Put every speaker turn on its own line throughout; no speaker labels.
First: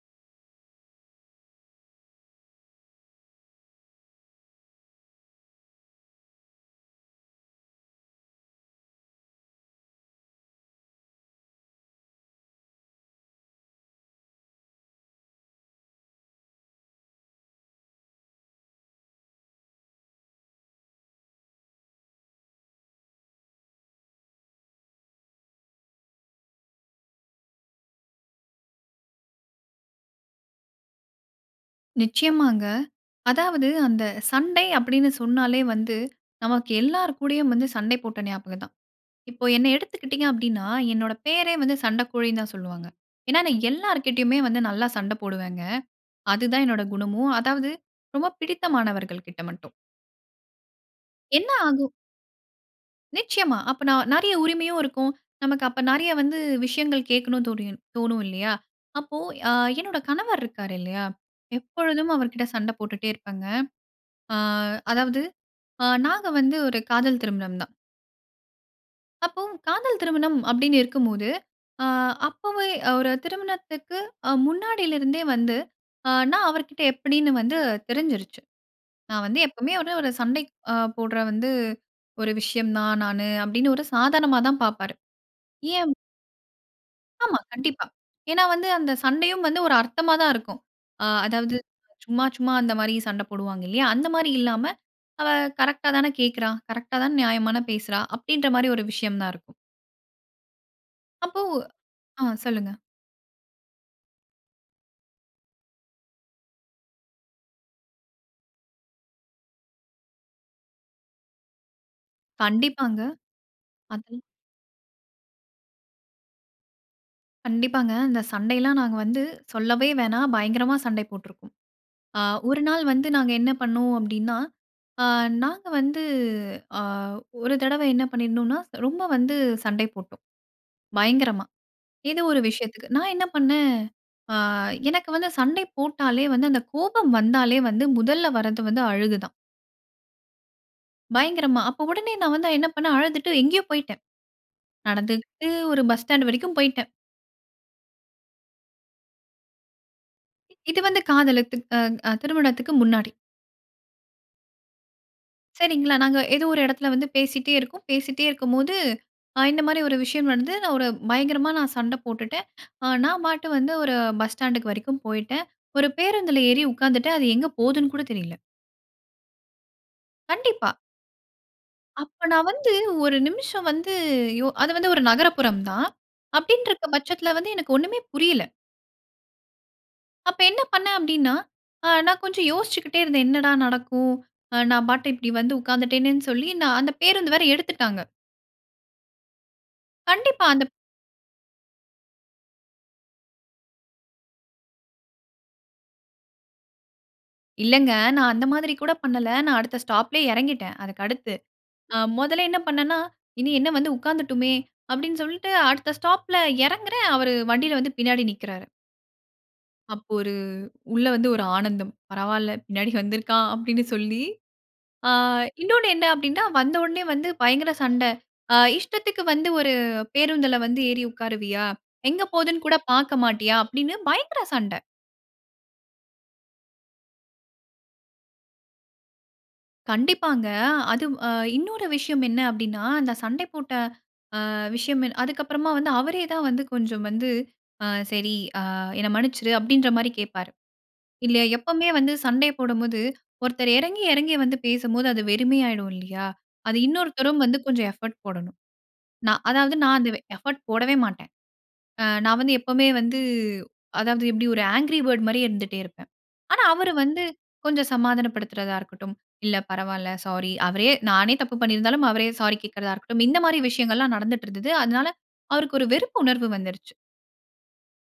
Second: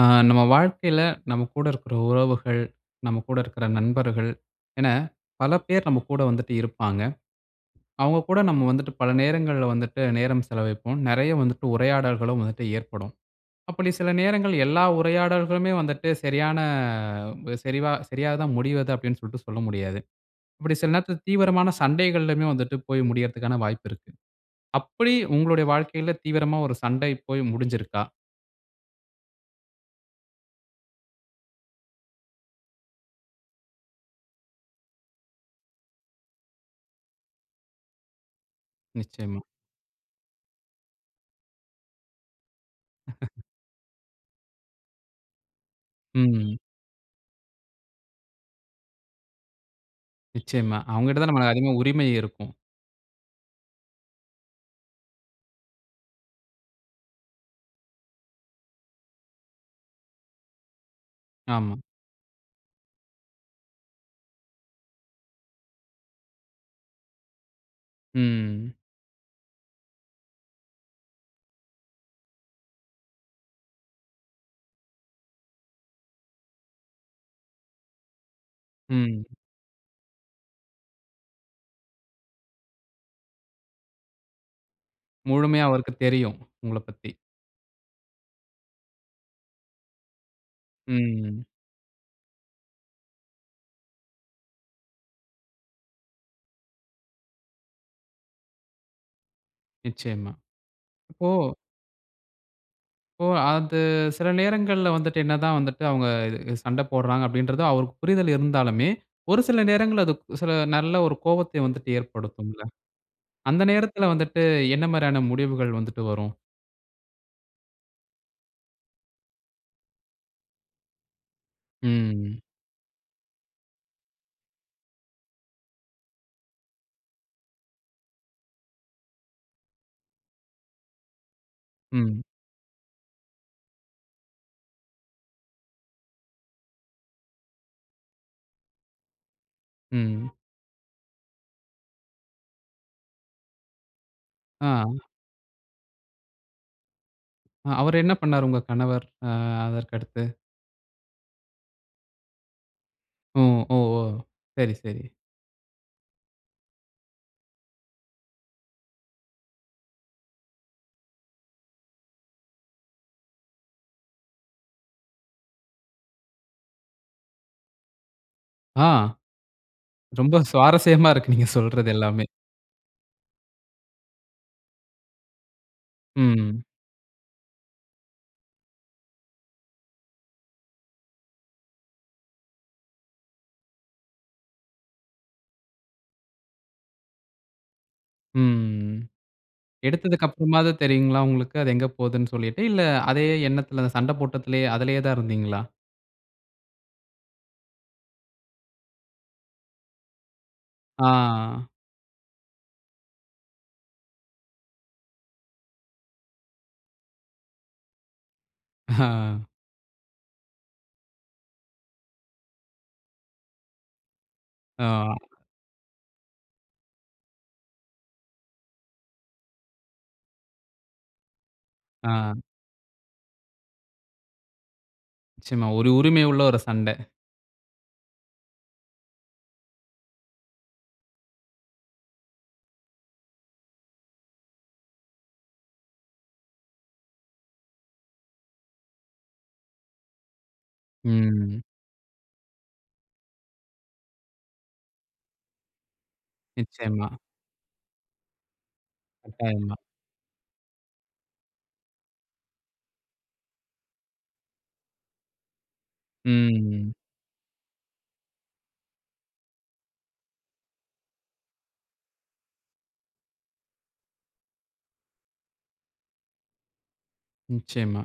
ஆ, நம்ம வாழ்க்கையில நம்ம கூட இருக்குற உறவுகள், நம்ம கூட இருக்குற நண்பர்கள் என பல பேர் நம்ம கூட வந்துட்டு இருப்பாங்க. அவங்க கூட நம்ம வந்துட்டு பல நேரங்கள்ல வந்துட்டு நேரம் செலவைப்போம். நெறைய வந்துட்டு உரையாடல்களும் வந்துட்டு ஏற்படும். அப்டி சில நேரங்கள் எல்லா உரையாடல்களுமே வந்துட்டு சரியான சரிவா சரியாதா முடிவது அப்டின்னு சொல்ட்டு சொல்ல முடியாது. அப்டி சில நேரத்தில தீவிரமான சண்டைகள்லுமே வந்துட்டு போய் முடியற்த்துக்கான வாய்ப்பு இருக்கு. அப்டி உங்களுடைய வாழ்க்கையில தீவிரமா ஒரு சண்டை போய் முடிஞ்சுருக்கா?
நிச்சயமாங்க. அதாவது அந்த சண்டை அப்டின்னு சொன்னாலே வந்து, நமக்கு எல்லோர் கூடயும் வந்து சண்டை போட்ட ஞாபகம் தான்.
நிச்சயமா.
இப்போ என்னை எடுத்துக்கிட்டீங்க அப்டின்னா, என்னோட பேரே வந்து சண்டக்கோழின்னு தான் சொல்வாங்க. ஏன்னா நான் எல்லார்கிட்டயுமே வந்து நல்லா சண்ட போடுவேங்க. அது
ம்.
தான் என்னோட குணமும். அதாவது ரொம்ப பிடித்த மாணவர்கள்க்கிட்ட மட்டும்.
நிச்சயமா, அவங்கிட்ட தான் நமக்கு
என்ன
அதிகமா
ஆகும்
உரிமை இருக்கும்.
நிச்சயமா. அப்ப ந நெறைய உரிமையும் இருக்கும். நமக்கு அப்ப நெறைய வந்து விஷயங்கள் கேட்கனும் தோணி தோணும் இல்லையா. அப்போ ஆ என்னோட கணவர் இருக்கறாருல்லையா,
ஆமா.
எப்பொழுதும் அவர்க்கிட்ட சண்ட போட்டுட்டே இருப்பேங்க. ஆ அதாவது ஆ நாங்க வந்து ஒரு காதல் திருமணம் தான்.
ம்.
அப்பவும் காதல் திருமணம் அப்பிடின்னு இருக்கும்போது, ஆ அப்பவே அ ஒரு திருமணத்துக்கு அ முன்னாடிலருந்தே வந்து அ நான் அவர்கிட்ட எப்பிடின்னு வந்து தெரிஞ்சிருச்சு.
ம்.
நான் வந்து எப்பவுமே ஒரு ஒரு சண்டைக் அ போட்ற வந்து ஒரு விஷயம் நான் நானு அப்பிடின்னு, ஒரு சாதாரணமா தான் பார்ப்பாரு.
முழுமையா
ஏன்
அவருக்கு தெரியும். உங்களப் பத்தி.
ஆமா கண்டிப்பா. ஏன்னா, வந்து அந்த சண்டையும் வந்து ஒரு அர்த்தமா தான் இருக்கும். ஆ
ம்.
அதாவது சும்மா சும்மா அந்தமாரி சண்ட போடுவாங்க இல்லயா? அந்தமாரி இல்லாம, அவ கரெக்ட்‌டாதானே கேக்குறா? கரெக்ட்‌டா தான நியாயமான பேசுறா? அப்டின்றமாரி ஒரு விஷயம் தான் இருக்கும்.
நிச்சயமா.
அப்போ
ஓ!
ஆ சொல்லுங்க!
ஓ! அது சில நேரங்கள்ல வந்துட்டு, என்னதான் வந்துட்டு அவுங்க இது சண்ட போட்றாங்க, அப்டின்றது அவருக்கு புரிதல் இருந்தாலுமே, ஒரு சில நேரங்கள்ல அது சில நல்ல ஒரு கோவத்தை வந்துட்டு ஏற்படுத்தும்ல!
கண்டிப்பாங்க.
அந்த நேரத்துல
அது
வந்துட்டு என்னமாரியான முடிவுகள் வந்துட்டு வரும்?
கண்டிப்பாங்க. அந்த சண்டையெல்லாம் நாங்க வந்து சொல்லவே வேணாம். பயங்கரமா சண்டை போட்ருக்கோம். அ
ம்.
ஒரு நாள் வந்து நாங்க என்ன பண்ணுனோம் அப்டின்னா, அ நாங்க வந்து, அ ஒரு தடவை என்ன பண்ணிருந்தோன்னா, ரொம்ப வந்து சண்டை போட்டோம். பயங்கரமா. ஏதோ
ம்.
ஒரு விஷயத்துக்கு. நான் என்ன பண்ணேன் ஆ எனக்கு வந்து சண்டை போட்டாலே, வந்து அந்த கோபம் வந்தாலே வந்து முதல்ல வரது வந்து அழுக தான்.
ம்.
பயங்கரமா அப்போ உடனே நான் வந்து என்ன பண்ணனேன், அழுதுட்டு எங்கேயோ போயிட்டேன்.
ஆ.
நடந்துகிட்டு ஒரு பஸ் ஸ்டாண்ட் வரைக்கும் போயிட்டேன்.
ஆ அவர் என்ன பண்ணாரு? உங்க கணவர் ஆ அதற்கு அடுத்து.
இது வந்து காதலித்து அ அ திருமணத்துக்கு முன்னாடி.
ம், ஓ, ஓ! சரி, சரி.
சரிங்களா, நாங்க ஏதோ ஒரு இடத்துல வந்து பேசிட்டே இருக்கோம். பேசிட்டே இருக்கும்போது அ இந்த மாதிரி ஒரு விஷயம் வந்து நான் ஒரு பயங்கரமா நான் சண்டை போட்டுட்டேன். அ நான் பாட்டு வந்து ஒரு பஸ் ஸ்டாண்ட்‌க்கு வரைக்கும் போயிட்டேன். ஒரு பேருந்துல ஏறி உட்கார்ந்துட்டேன், அது எங்கே போதுனு கூட தெரியல.
ஆ. ரொம்ப
கண்டிப்பா.
சுவாரசியமா இருக்கு, நீங்க சொல்றது எல்லாமே!
அப்ப நான் வந்து 1 நிமிசம் வந்து யோ அது வந்து ஒரு நகரப்புறம் தான்.
ம்.
அப்டீன்ருக்க பட்சத்துல வந்து எனக்கு ஒண்ணுமே புரியல. அப்ப என்ன பண்னே அப்டீன்னா, ஆ நான் கொஞ்சம் யோசிச்சிக்கிட்டே இருந்தேன் என்னடா நடக்கும்? ஆ நான் பாட்டு இப்படி வந்து உட்கார்ந்துட்டேனேன்னு சொல்லி நான் அந்த பேருந்து வேற எடுத்துட்டாங்க.
ம்.
கண்டிப்பா.
எடுத்ததுக்கப்புறமாவது
அந்தப்
தெரியுங்களா? உங்களுக்கு அது எங்க போதுனு சொல்லிட்டு இல்ல, அதே எண்ணத்துல அந்த சண்டை போட்டத்துலேயே, அதுலேயே தான் இருந்தீங்களா?
இல்லங்க, நான் அந்த மாதிரி கூட பண்ணல்ல. நான் அடுத்த ஸ்டாப்‌லேயே இறங்கிட்டேன். அதுக்கு அடுத்து.
ஆ.
ஆ 1ல என்ன பண்னேன்னா, இனி என்ன வந்து உட்காந்துட்டோமே அப்டீன்னு, சொல்லிட்டு அடுத்த ஸ்டாப்‌ல இறங்குறேன். அவர் வண்டியில வந்து பின்னாடி நிக்குறாரு.
ஆ.
அப்ப ஒரு உள்ள வந்து ஒரு ஆனந்தம். பரவால்ல. பின்னாடி வந்து இருக்கான் அப்படினு சொல்லி, ஆ
ஆ.
இன்னொன்னு என்ன அப்டின்டா, வந்தோனயே வந்து பயங்கர சண்ட. ஆ இஷ்டத்துக்கு வந்து ஒரு பேருந்தில வந்து ஏறி உட்காருவியா? எங்க
ஆ.
போதுன்னுகூட பார்க்க மாட்டியா? அப்டின்னு பயங்கர சண்ட.
நிச்சயமா. ஒரு உரிமை உள்ள ஒரு சண்ட.
கண்டிப்பாங்க. அது அ இன்னொரு விஷயம் என்ன அப்டின்னா, அந்த சண்டை போட்ட அ விஷயம் என்ன அதுக்கு அப்பறமா வந்து அவரே தான் வந்து கொஞ்சம் வந்து ஆ சரி ஆ என்ன மன்னிச்சிரு அப்டின்றமாரி கேப்பாரு. இல்ல
ம்.
எப்பமே வந்து சண்டை போடும்போது, ஒருத்தர் இறங்கி இறங்கி வந்து பேசும்போது அது வெறுமையாயிடும் இல்லயா! அது
நிச்சயமா.
இன்னொருத்தரும் வந்து கொஞ்சம் எஃபர்ட் போடணும். நான் அதாவது
கட்டாயமா.
நான் அந்த வே எஃபர்ட் போடவே மாட்டேன். ஆ நான் வந்து எப்பமே வந்து அதாவது எப்படி ஒரு ஆங்க்ரி பேர்ட் மாரியே இருந்துட்டே இருப்பேன். ஆனா,
ம்.
அவரு வந்து கொஞ்சம் சமாதானப்படுத்துறதா இருக்கட்டும், இல்ல பரவால, சாரி. அவரே நானே தப்பு பண்ணி இருந்தாலும் அவரே சாரி கேட்கிறதா இருக்கட்டும், இந்த மாரி விஷயங்கள்லாம் நடந்துட்டுருந்தது. அதனால அவருக்கு ஒரு வெறுப்பு உணர்வு வந்துருச்சு.
நிச்சயமா.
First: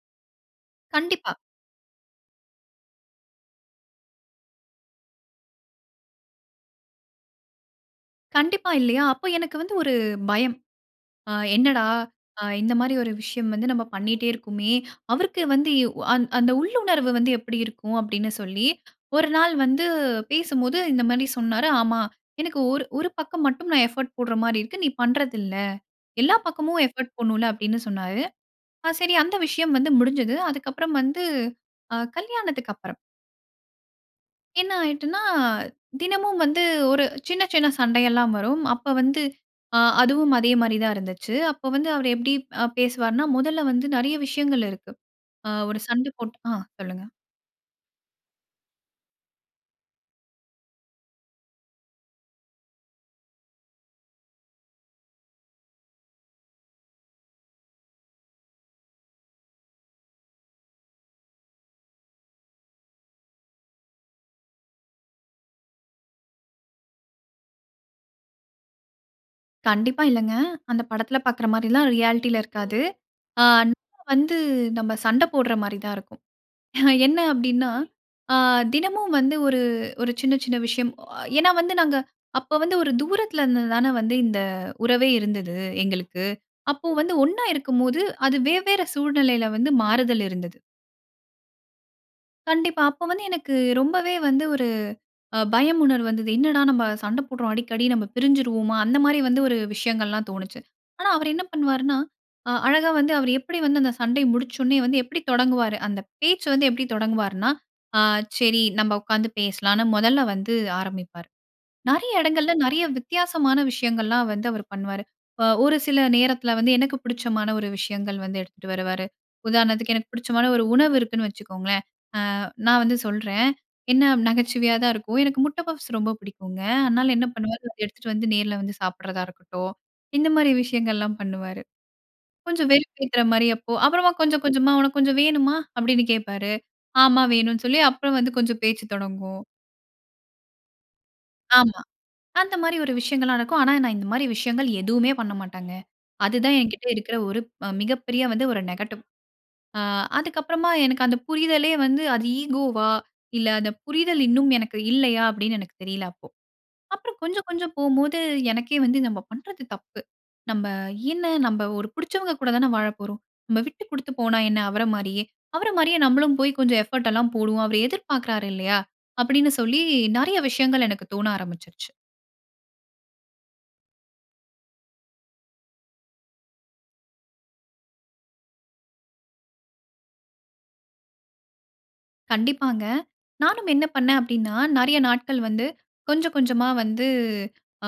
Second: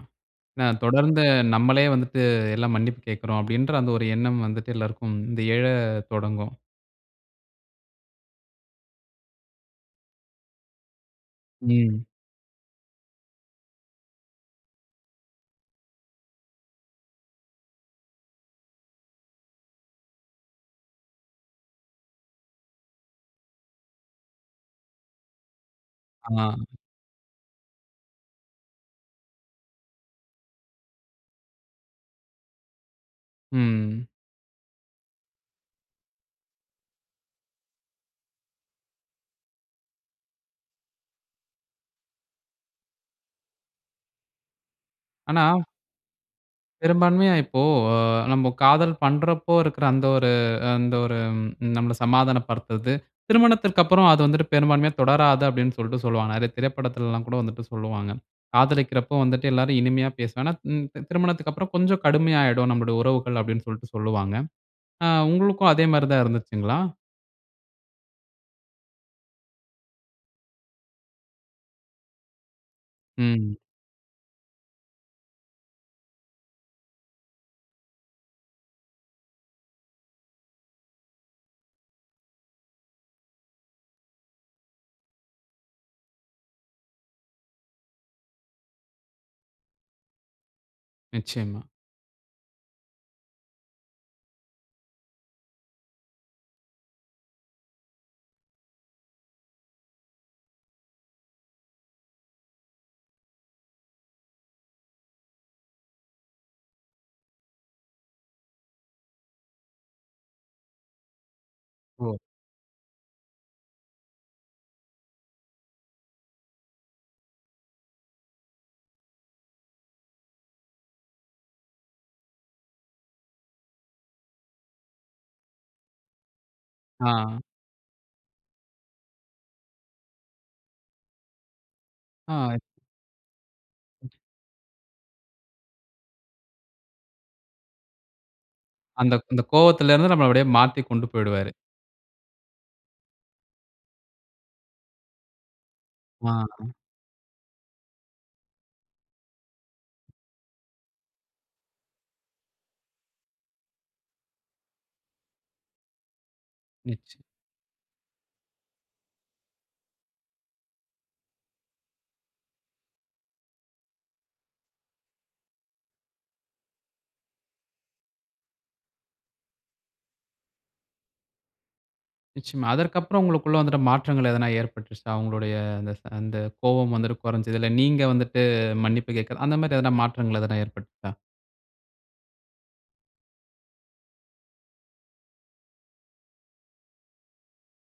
நான் தொடர்ந்து
கண்டிப்பா.
நம்மலே வந்துட்டு எல்லாம் மன்னிப்பு கேட்குறோம், அப்படின்ற அந்த ஒரு எண்ணம் வந்துட்டு எல்லாருக்கும் இந்த ஏழ தொடங்கும்.
கண்டிப்பா. இல்லையா? அப்ப எனக்கு வந்து ஒரு பயம். ஆ என்னடா?
ம்.
அ இந்த மாரி ஒரு விஷயம் வந்து நம்ம பண்ணிட்டே இருக்கோமே. அவருக்கு வந்து யு அன் அந்த உள்ளுணர்வு வந்து எப்பிடி இருக்கும்? அப்டீன்னு சொல்லி ஒரு நாள் வந்து பேசும்போது, இந்த மாரி சொன்னாரு. "ஆமா. எனக்கு ஒரு ஒரு பக்கம் மட்டும் நான் எஃபோர்ட் போடுற மாரி இருக்கு. நீ பண்றதில்ல. எல்லா
ஆமா.
பக்கமும் எஃபோர்ட் போடணும்ல" அப்டீன்னு சொன்னாரு. ஆ சரி அந்த விஷயம் வந்து முடிஞ்சது. அதுக்கப்பறம் வந்து, ஆ கல்யாணத்துக்கப்பறம்.
ம்.
என்ன ஆயிட்டுன்னா, தினமும் வந்து ஒரு சின்ன சின்ன சண்டை எல்லாம் வரும். அப்போ வந்து, ஆ அதுவும் அதே மாரி தான் இருந்துச்சு. அப்போ வந்து அவர் எப்படி அ பேசுவார்னா, முதல்ல வந்து நெறைய விஷயங்கள் இருக்கு.
ஆனா
ஆ ஒரு சண்ட போட்டு ஆ. சொல்லுங்க.
பெரும்பான்மையா இப்போ, அ நம்ம காதல் பண்றப்போ இருக்குற அந்த ஒரு அந்த ஒரு ம் நம்மள சமாதானம் படுத்துறது, திருமணத்திற்கப்பறம் அது வந்துட்டு பெரும்பான்மையா தொடராது அப்டீன்னு சொல்ட்டு சொல்லுவாங்க. நெறைய திரைப்படத்துலல்லாம் கூட வந்துட்டு சொல்லுவாங்க. காதலிக்கிறப்ப வந்துட்டு எல்லாரும் இனிமையா பேசுனானா, ம் திருமணத்துக்கப்பறம் கொஞ்சம் கடுமையாயிடும் நம்முடைய உறவுகள், அப்டீன்னு சொல்ட்டு சொல்லுவாங்க. ஆ, உங்களுக்கும் அதே மாரி தான் இருந்ததுச்சுங்களா?
கண்டிப்பா இல்லங்க. அந்த படத்துல பார்க்குற மாரிலாம் ரியாலிட்டில இருக்காது.
ம்.
ஆன் வந்து நம்ம சண்டை போடுற மாரி தான் இருக்கும். என்ன அப்டீன்னா, ஆ தினமும் வந்து ஒரு ஒரு சின்ன சின்ன விஷயம். ஏன்னா வந்து நாங்க அப்ப வந்து ஒரு தூரத்துல இருந்து தான வந்து, இந்த உறவே இருந்தது எங்களுக்கு. அப்போ வந்து ஒண்ணா இருக்கும்போது, அது வெவ்வேற சூழ்நிலைல வந்து மாறுதல் இருந்தது.
நிச்சயமா.
கண்டிப்பா. அப்போ வந்து எனக்கு ரொம்பவே வந்து ஒரு பயம் உணர்வு வந்தது. என்னடா நம்ம சண்ட போடுறோம், அடிக்கடி. நம்ம பிரிஞ்சிருவோமா? அந்த மாரி வந்து ஒரு விஷயங்கள்லாம் தோணுச்சு. ஆனா, அவரு என்ன பண்ணுவாருன்னா? அ அழகா வந்து அவரு எப்பிடி வந்து, அந்த சண்டை முடிச்சோனே வந்து எப்பிடி தொடங்குவாரு? அந்த பேச்சு வந்து எப்பிடி தொடங்குவார்னா, அ சரி. நம்ம உட்காந்து பேசலாம்ன்னு, முதல்ல வந்து ஆரம்பிப்பாரு. நெறைய
ஓ.
இடங்கள்ல நெறைய வித்தியாசமான விஷயங்கள்லாம் வந்து அவரு பண்ணுவாரு. அ ஒரு சில நேரத்துல வந்து, எனக்கு புடிச்சமான ஒரு விஷயங்கள் வந்து எடுத்துட்டு வருவாரு. உதாரணத்துக்கு எனக்கு புடிச்சமான ஒரு உணவு இருக்குன்னு வச்சுக்கோங்க. அ நான் வந்து சொல்றேன். என்ன அ நகைச்சுவையா தான் இருக்கும். எனக்கு முட்ட பப்ஸ் ரொம்ப பிடிக்குங்க. அதனால என்ன
ஆ.
பண்ணுவாரு? எடுத்துட்டு வந்து நேர்ல வந்து சாப்பிடுறதா இருக்கட்டும். இந்த மாரி விஷயங்கள்லாம் பண்ணுவாரு.
ஆ.
கொஞ்சம் வெறுப்பேத்துற மாரி, அப்போ அப்புறமா கொஞ்சம் கொஞ்சமா "உனக்கு கொஞ்சம் வேணுமா?" அப்பிடீன்னு கேப்பாரு. "ஆமா, வேணும்னு" சொல்லி, அப்புறம் வந்து கொஞ்சம் பேச்சு
அந்த
தொடங்கும்.
அந்த கோபத்துலருந்து நம்மள அப்படியே மாத்திக் கொண்டு போய்டுவாரு.
ஆமா. அந்த மாரி ஒரு விஷயங்கள்லா நடக்கும். ஆனா, நான் இந்த மாரி விஷயங்கள் எதுவுமே பண்ணமாட்டேன்ங்க. அது தான்
[unintelligible]
எங்கிட்ட இருக்குற ஒரு மிக பெரிய வந்து ஒரு நெகட்டிவ். ஆ அதுக்கப்புறமா எனக்கு அந்த புரிதலே வந்து, அது ஈகோவா இல்ல அந்த புரிதல் இன்னும் எனக்கு இல்லையா. அப்பிடீன்னு எனக்கு தெரியல, அப்போ.
நிச்ச
அப்புறம் கொஞ்சம் கொஞ்சம் போகும்போது, எனக்கே வந்து நம்ம பண்றது தப்பு. நம்ம என்ன நம்ம ஒரு புடுச்சவங்க கூட தான வாழப் போறோம். நம்ம விட்டு குடுத்து போனா என்ன? அவர மாரியே. அவர மாரியே நம்பளும் போய் கொஞ்சம் எஃபோர்ட் எல்லாம் போடுவோம். அவரு எதிர் பார்க்கிறாரு. இல்லையா. அப்பிடீன்னு சொல்லி, நிறைய விஷயங்கள் எனக்கு தோன ஆரம்பிச்சிருச்சு.
நிச்சயமா. அதற்கப்புறம் உங்களுக்குள்ள வந்துட்டு மாற்றங்கள் எதுனா ஏற்பட்டுச்சா? அவுங்களுடைய அந்த ச அந்த கோபம் வந்துட்டு குறஞ்சதில்ல. நீங்க வந்துட்டு மன்னிப்பு கேட்கிறது, அந்தமாரி எதுனா மாற்றங்கள் எதுனா ஏற்பட்டுச்சா?
கண்டிப்பாங்க. நானும் என்ன பண்னே அப்பிடின்னா, நிறைய நாட்கள் வந்து கொஞ்சம், கொஞ்சமா வந்து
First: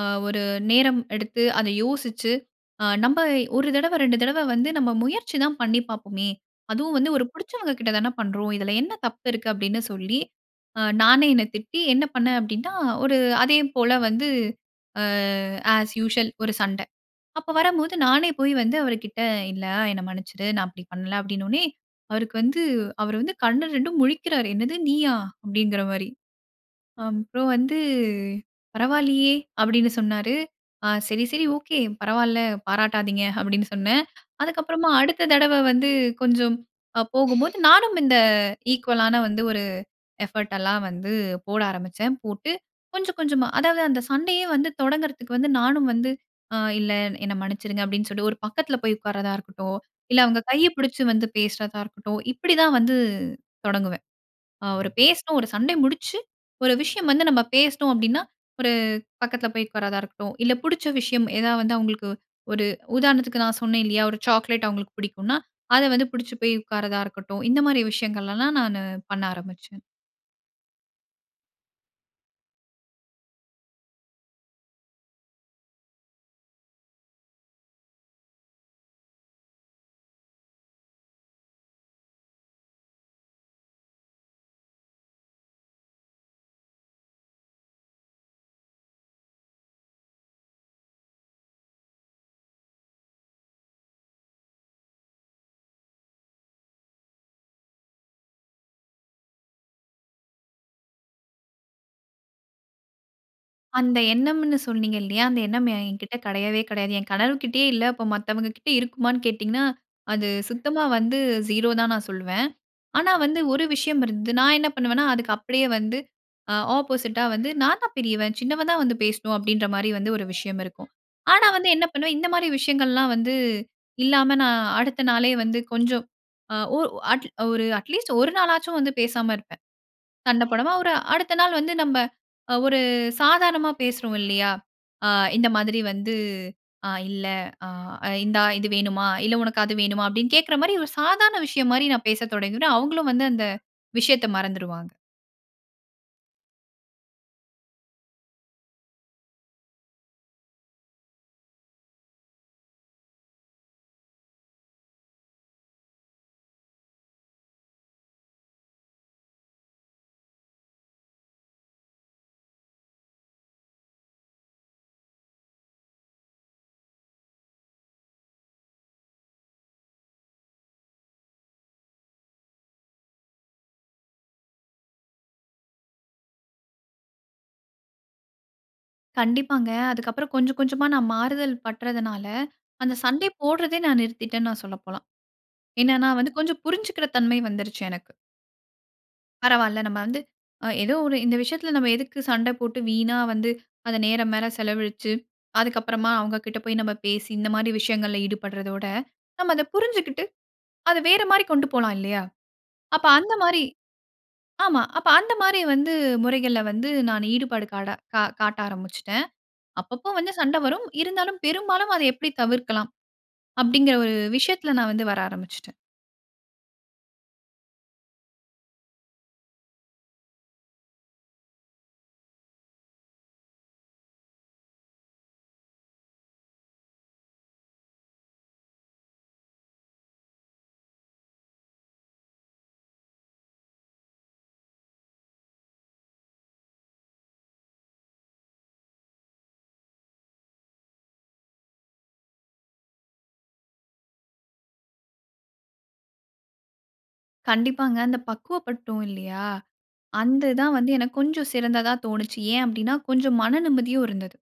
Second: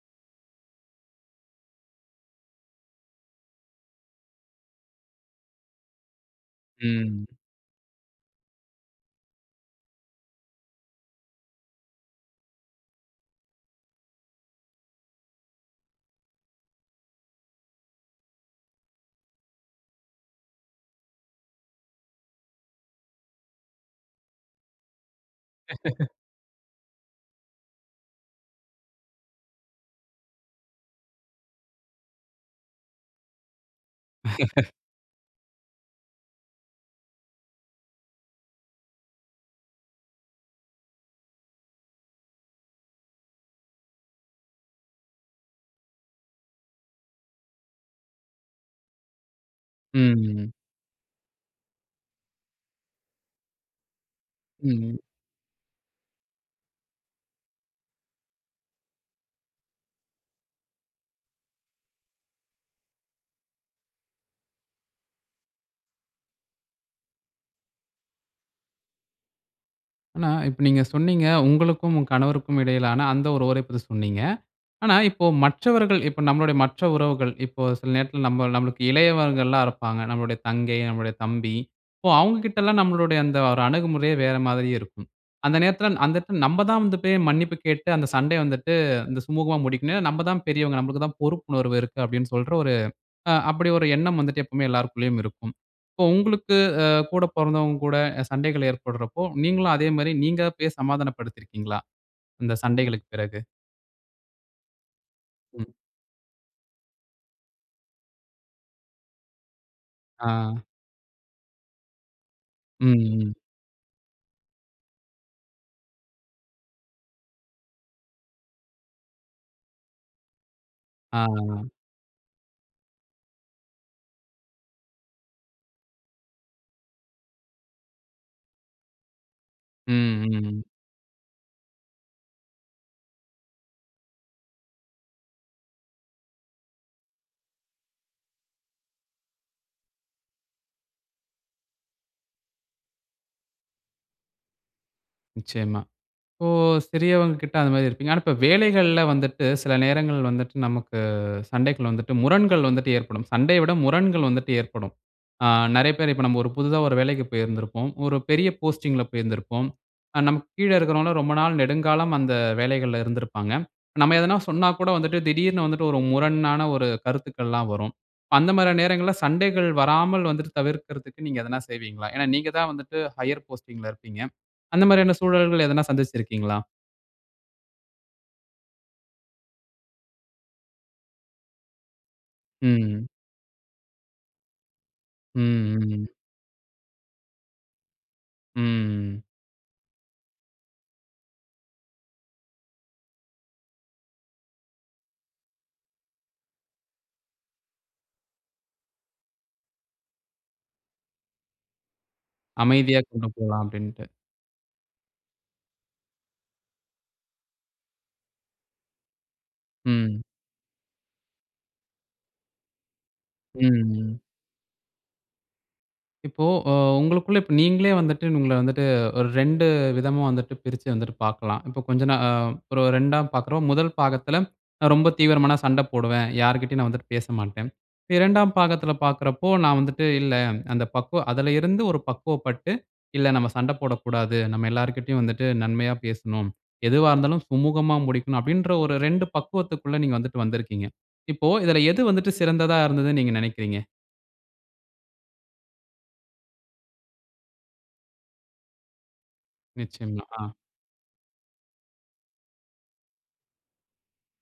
ஆ ஒரு நேரம் எடுத்து அத யோசிச்சு, ஆ நம்ப 1 தடவ 2 தடவ வந்து நம்ம முயற்சி தான் பண்ணி பாப்போமே! அதுவும் வந்து ஒரு
ம்.
பிடிச்சவங்கக்கிட்டதான பண்றோம். இதில என்ன தப்பு இருக்கு? அப்பிடின்னு சொல்லி, ஆ நானே என்ன திட்டி, என்ன பண்ணேன் அப்பிடின்னா, ஒரு அதே போல வந்து ஆ ஆஸ் யூசுவல் ஒரு சண்ட. அப்ப வரம்போது, நானே போய் வந்து அவருக்கிட்ட இல்ல என்ன மன்னிச்சிடு. நான் அப்பிடி பண்ல, அப்பிடின்னவுனே, அவருக்கு வந்து அவரு வந்து கண்ணு 2ம் முழிக்கிறாரு. என்னது நீயா! அப்பிடிங்கிறமாரி. அப்புறம் வந்து பரவால்லையே! அப்பிடின்னு சொன்னாரு. ஆ சரி, சரி, ஓகே. பரவால்ல. பாராட்டாதீங்க அப்பிடின்னு சொன்னேன். அதுக்கப்பறமா, அடுத்த தடவ வந்து கொஞ்சம் போகும்போது நானும் இந்த ஈக்குவலான வந்து ஒரு எஃபர்ட் எல்லாம் வந்து போட ஆரம்பிச்சேன். போட்டு கொஞ்சம், கொஞ்சமா அதாவது அந்த சண்டையே வந்து தொடங்குறதுக்கு வந்து நானும் வந்து அ இல்ல என்ன மன்னிச்சிடுங்க அப்பிடின்னு சொல்லி ஒரு பக்கத்தில போய் உட்கார்றதா இருக்கட்டும்,
ம்,
இல்ல அவுங்க
ம்.
கைய பிடிச்சு வந்து பேசுறதா இருக்கட்டும், இப்பிடிதான் வந்து, தொடங்குவேன். அ அவரு
ம்.
பேசணும் ஒரு சண்டை முடிச்சு, ஒரு விஷயம் வந்து நம்ம பேசினோம் அப்பிடின்னா, ஒரு பக்கதுல போய் உக்காரதா இருக்கட்டும், இல்ல புடுச்ச விஷயம் ஏதா வந்து அவுங்களுக்கு ஒரு உதாரணத்துக்கு நான் சொன்னேன் இல்லயா! ஒரு சாக்லேட் அவுங்களுக்கு பிடிக்குன்னா, அத வந்து புடுச்சு போய் உட்கார்றதா இருக்கட்டும். இந்தமாரி விஷயங்கள் எல்லாம் நானு பண்ண ஆரம்பிச்சேன்.
ஆனா, இப்ப நீங்க சொன்னீங்க உங்களுக்கும் உங்க கணவருக்கும் இடையிலான அந்த [unintelligible] சொன்னீங்க. ஆனா இப்போ மற்றவர்கள் இப்ப நம்முளுடைய மற்ற உறவுகள் இப்போ சில நேரத்தில நம்ம நமக்கு இளையவர்கள்லாம் இருப்பாங்க. நம்முடைய தங்கை, நம்முடைய தம்பி இப்போ அவங்ககிட்டலாம் நம்முளுடைய அந்த ஒரு அணுகுமுறையே வேற மாதிரி இருக்கும். அந்த நேரத்துல அந்த நேத்துல நம்ப தான் வந்து போய் மன்னிப்பு கேட்டு அந்த சண்டை வந்துட்டு இந்த சுமூகமா முடிக்கனும். நம்ப தான் பெரியவங்க. நமளுக்கு தான் பொறுப்புணர்வு இருக்கு. அப்பிடின்னு சொல்ற 1 அ அப்பிடி 1 எண்ணம் வந்துட்டு எப்பமே எல்லாருக்குள்ளேயும் இருக்கும். இப்போ உங்களுக்கு அ கூட பொறந்தவங்க கூட சண்டைகள் ஏற்படுறப்போ, நீங்களும் அதேமாரி நீங்க போய் சமாதானப்படுத்திருக்கிறீர்களா? இந்த சண்டைகளுக்குப் பிறகு.
அந்த எண்ணம்னு சொன்னீங்க இல்லயா? அந்த எண்ணம்
ம்.
என்கிட்ட கெடையவே கெடையாது. என் கணவர்கிட்டயே இல்ல. அப்ப மத்தவங்ககிட்ட இருக்குமான்னு கேட்டிங்கன்னா? அது
ஆ.
சுத்தமா வந்து ஜூரோ தான் நான் சொல்லுவேன். ஆனா
ம், ம்.
வந்து 1 விஷயம் இருந்தது. நான் என்ன பண்ணுவேன்னா, அதுக்கு அப்பிடியே வந்து ஆ ஆப்போசிட்டா வந்து. நான் தான் பெரியவன், சின்னவ தான் வந்து பேசணும் அப்பிடின்ற மாரி வந்து 1 விஷயம் இருக்கும்.
ஆ,
ஆனா வந்து
ஆ.
என்ன பண்ணுவேன். இந்த மாரி விஷயங்கள்லாம் வந்து இல்லாம நான் அடுத்த நாளே வந்து கொஞ்சம். ஆ ஓ அட் 1 அட்லீஸ்ட் 1 நாளாச்சும் வந்து பேசாம இருப்பேன், சண்ட
ம்ஹும்.
போடமா. 1 அடுத்த நாள் வந்து நம்ப அ 1 சாதாரணமா பேசுறோம் இல்லயா. ஆ இந்த மாதிரி வந்து ஆ இல்ல ஆ இந்தா இது வேணுமா? இல்ல உனக்கு அது வேணுமா அப்பிடின்னு கேட்குற மாரி 1 சாதாரண விஷயம் மாரி நான் பேசத் தொடங்கிடுவேன். அவுங்களும் வந்து அந்த விஷயத்த மறந்துருவாங்க.
நிச்சயமா. இப்போ சிறியவங்ககிட்ட அந்த மாரி இருப்பீங்க. ஆனா, இப்ப வேலைகள்ல வந்துட்டு, சில நேரங்கள் வந்துட்டு நமக்கு சண்டைக்குள்ள வந்துட்டு முரண்கள் வந்துட்டு ஏற்படும். சண்டைய விட முரண்கள் வந்துட்டு ஏற்படும். அ நிறைய பேரு இப்ப நம்ம 1 புதுசா 1 வேலைக்கு போயிருந்திருப்போம். 1 பெரிய போஸ்டிங் ல போயிருந்திருப்போம். அ நமக்கு கீழ இருக்கிறவங்கலாம் ரொம்ப நாள் நெடுங்காலம் அந்த வேலைகள்ல இருந்திருப்பாங்க. நம்ம எதுனா சொன்னா கூட வந்துட்டு, திடீர்னு வந்துட்டு 1 முரணான 1 கருத்துக்கல்லாம் வரும். அந்த மாரியான நேரங்கள்ல சண்டைகள் வராமல் வந்துட்டு தவிர்க்கறதுக்கு நீங்க எதுனா செய்வீங்களா? ஏன்னா நீங்கதான் வந்துட்டு ஹையர் போஸ்டிங் ல இருக்கீங்க. அந்த மாரியான சூழல்கள் எதுனா சந்திச்சிருக்கீங்களா?
கண்டிப்பாங்க. அதுக்கப்புறம் கொஞ்சம் கொஞ்சமா நான் மாறுதல் பற்றதுனால, அந்த
ம்.
சண்ட போடுறதே நான் நிறுத்திட்டேன்னு சொல்ல போலாம்.
ம்,
என்னன்னா
ம்.
வந்து கொஞ்சம் புரிஞ்சுக்கிற தன்மை வந்துருச்சு எனக்கு.
ம்.
பரவால்ல நம்ம வந்து, அ ஏதோ 1 இந்த விஷயத்துல நம்ம எதுக்கு சண்ட போட்டு, வீணா வந்து, அந்த நேர மேல செலவழிச்சு, அதுக்கப்புறமா அவங்க கிட்ட போய் நம்ம பேசி, இந்த மாரி விஷயங்கள்ல ஈடுபடுறதோட, நம்ம அதப் புரிஞ்சுகிட்டு, அத வேற மாரி கொண்டு போலாம் இல்லயா?
அமைதியா
அப்ப
கொண்டு
அந்த
போலாம்
மாரி,
அப்பிடின்ட்டு.
ஆமா. அப்ப அந்தமாரி வந்து முறைகள்ல வந்து நான் ஈடுபாடு காட கா காட்ட ஆரம்பிச்சுட்டேன். அப்பப்ப
ம்.
வந்து சண்ட வரும், இருந்தாலும் பெரும்பாலும் அத எப்பிடி தவிர்க்கலாம்.
ம்,
அப்பிடிங்கற 1
ம்.
விஷயத்துல நான் வந்து வர ஆரம்பிச்சுட்டேன்.
இப்போ அ உங்களுக்குள்ள நீங்களே வந்துட்டு உங்கள வந்துட்டு ஒரு 2 விதமா வந்துட்டு பிரிச்சு வந்துட்டு பார்க்கலாம். இப்ப கொஞ்சம் நா ஒரு 2 பார்க்குறோம். முதல் பாகத்துல ரொம்ப தீவிரமான சண்ட போடுவேன். யாருக்கிட்டயும் நான் வந்துட்டு பேசமாட்டேன். 2 பாகத்துல பார்க்குறப்போ, நான் வந்துட்டு இல்ல அந்த பக்குவம் அதுல இருந்து ஒரு பக்குவப்பட்டு, இல்ல நம்ப சண்ட போடக்கூடாது. நம்ப எல்லாருக்கிட்டயும் வந்துட்டு நன்மையா பேசணும். எதுவா இருந்தாலும் சுமூகமா முடிக்கணும் அப்பிடின்ற ஒரு 2 பக்குவத்துகுள்ள நீங்க வந்துட்டு வந்திருக்கீங்க. இப்போ இதுல எது வந்துட்டு சிறந்ததா இருந்ததுனு நீங்க நினைக்கிறீங்க?
கண்டிப்பாங்க. அந்த பக்குவப்பட்டோம் இல்லயா!
நிச்சயமா.
அந்து
ஆ
தான் வந்து எனக்கு கொஞ்சம் சிறந்ததா தோணுச்சு. ஏன் அப்பிடின்னா, கொஞ்சம் மன நிம்மதியும் இருந்தது.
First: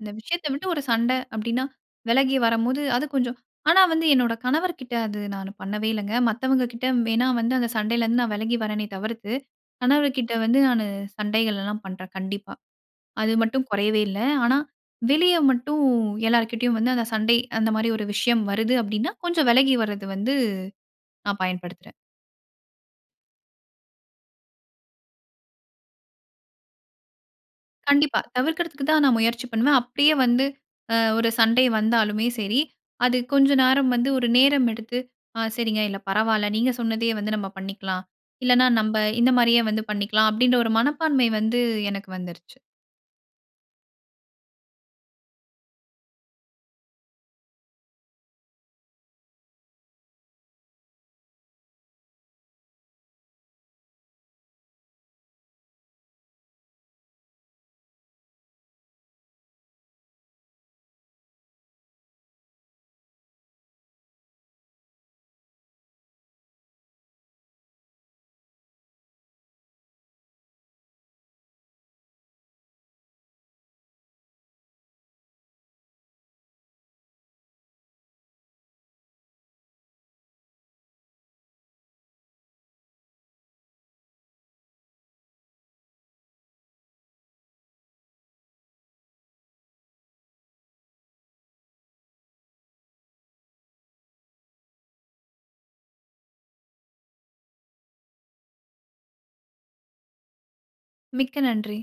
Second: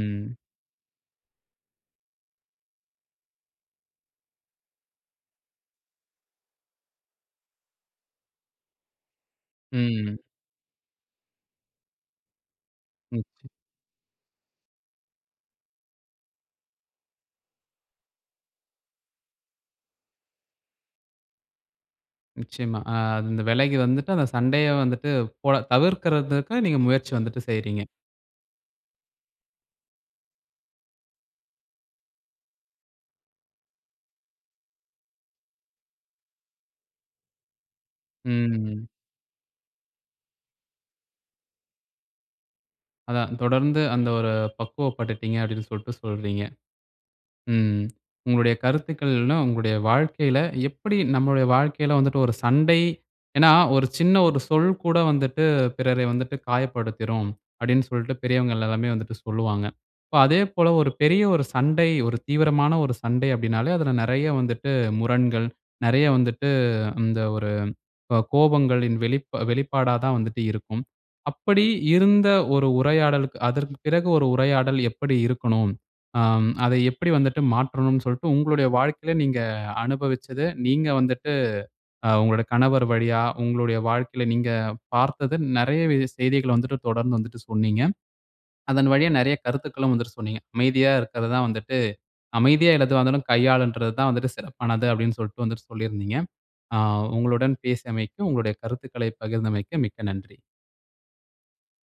இந்த விஷயத்த விட்டு ஒரு சண்ட அப்பிடின்னா, விலகி வரம்போது அது கொஞ்சம் ஆனா, வந்து என்னோட கணவர்கிட்ட அது நான் பண்ணவே இல்லேங்க. மத்தவங்கக்கிட்ட வேணா வந்து அந்த சண்டையிலேருந்து நான் விலகி வரேனே! தவிர்த்து
ம்.
கணவர்கிட்ட வந்து நானு சண்டைகள்லாம் பண்றேன், கண்டிப்பா. அது
[unintelligible]
மட்டும் குறையவே இல்ல. ஆனா, வெளிய மட்டும் எல்லார்கிட்டேயும் வந்து அந்த சண்டை, அந்தமாரி ஒரு விஷயம் வருது அப்பிடின்னா கொஞ்சம் விலகி வரது வந்து நான் பயன்படுத்துறேன்.
நிச்சயமா. அ இந்த விலகி வந்துட்டு, அந்த சண்டைய வந்துட்டு போட தவிர்குறதுக்கு, நீங்க முயற்சி வந்துட்டு செய்றீங்க.
கண்டிப்பா, தவிர்க்குறதுக்கு தான் நான் முயற்சி பண்ணுவேன். அப்டியே வந்து அ ஒரு சண்டை வந்தாலுமே சரி, அது கொஞ்சம் நேரம் வந்து ஒரு நேரம் எடுத்து "ஆ சரிங்க இல்லை, பரவாயில்ல, நீங்க சொன்னதையே வந்து நம்ம பண்ணிக்கலாம். இல்லன்னா
ம்.
நம்ம இந்த மாரியே வந்து பண்ணிக்கலாம்" அப்டின்ற ஒரு மனப்பான்மை வந்து எனக்கு வந்துருச்சு.
அதான் தொடர்ந்து அந்த ஒரு பக்குவப்பட்டுடீங்க அப்டின்னு சொல்லிட்டு சொல்றீங்க. ம், உங்களுடைய கருத்துக்கள்லா உங்களுடைய வாழ்க்கையில எப்படி நம்மளுடைய வாழ்க்கையில வந்துட்டு ஒரு சண்டை, ஏன்னா "ஒரு சின்ன ஒரு சொல் கூட வந்துட்டு பிறரை வந்துட்டு காயப்படுத்திரும்" அப்படின்னு சொல்லிட்டு பெரியவங்க எல்லாருமே வந்துட்டு சொல்லுவாங்க. இப்போ அதேபோல ஒரு பெரிய ஒரு சண்டை, ஒரு தீவிரமான ஒரு சண்டை அப்டினாலே அதுல நிறைய வந்துட்டு முரண்கள், நிறைய வந்துட்டு இந்த ஒரு அ கோபங்களின் வெளிப்பா-வெளிப்பாடா தான் வந்துட்டு இருக்கும். அப்படி இருந்த ஒரு உரையாடளுக்கு, அதற்கு பிறகு ஒரு உரையாடல் எப்படி இருக்கனும்? அ, அதை எப்படி வந்துட்டு மாற்றனும்ன்னு சொல்லிட்டு உங்களுடைய வாழ்க்கையில நீங்க அனுபவிச்சது, நீங்க வந்துட்டு அ உங்களுடைய கணவர் வழியா, உங்களுடைய வாழ்க்கையில நீங்க பார்த்தது. நிறையவே செய்திகள வந்து விட்டு தொடர்ந்து வந்து விட்டு சொன்னீங்க. அதன் வழியா நிறைய கருத்துக்களும் வந்துட்டு சொன்னீங்க. அமைதியா இருக்குறது தான் வந்துட்டு, "அமைதியா எதுவாக இருந்தாலும் வந்துட்டு கையாளனுன்றது தான் சிறப்பானது!” அப்டின்னு சொல்லிட்டு வந்துட்டு, சொல்லியிருந்தீங்க ஆ, உங்களுடன் பேசியமைக்கு, உங்களுடைய கருத்துக்களை பகிர்ந்தமைக்கு மிக்க நன்றி.
மிக்க நன்றி.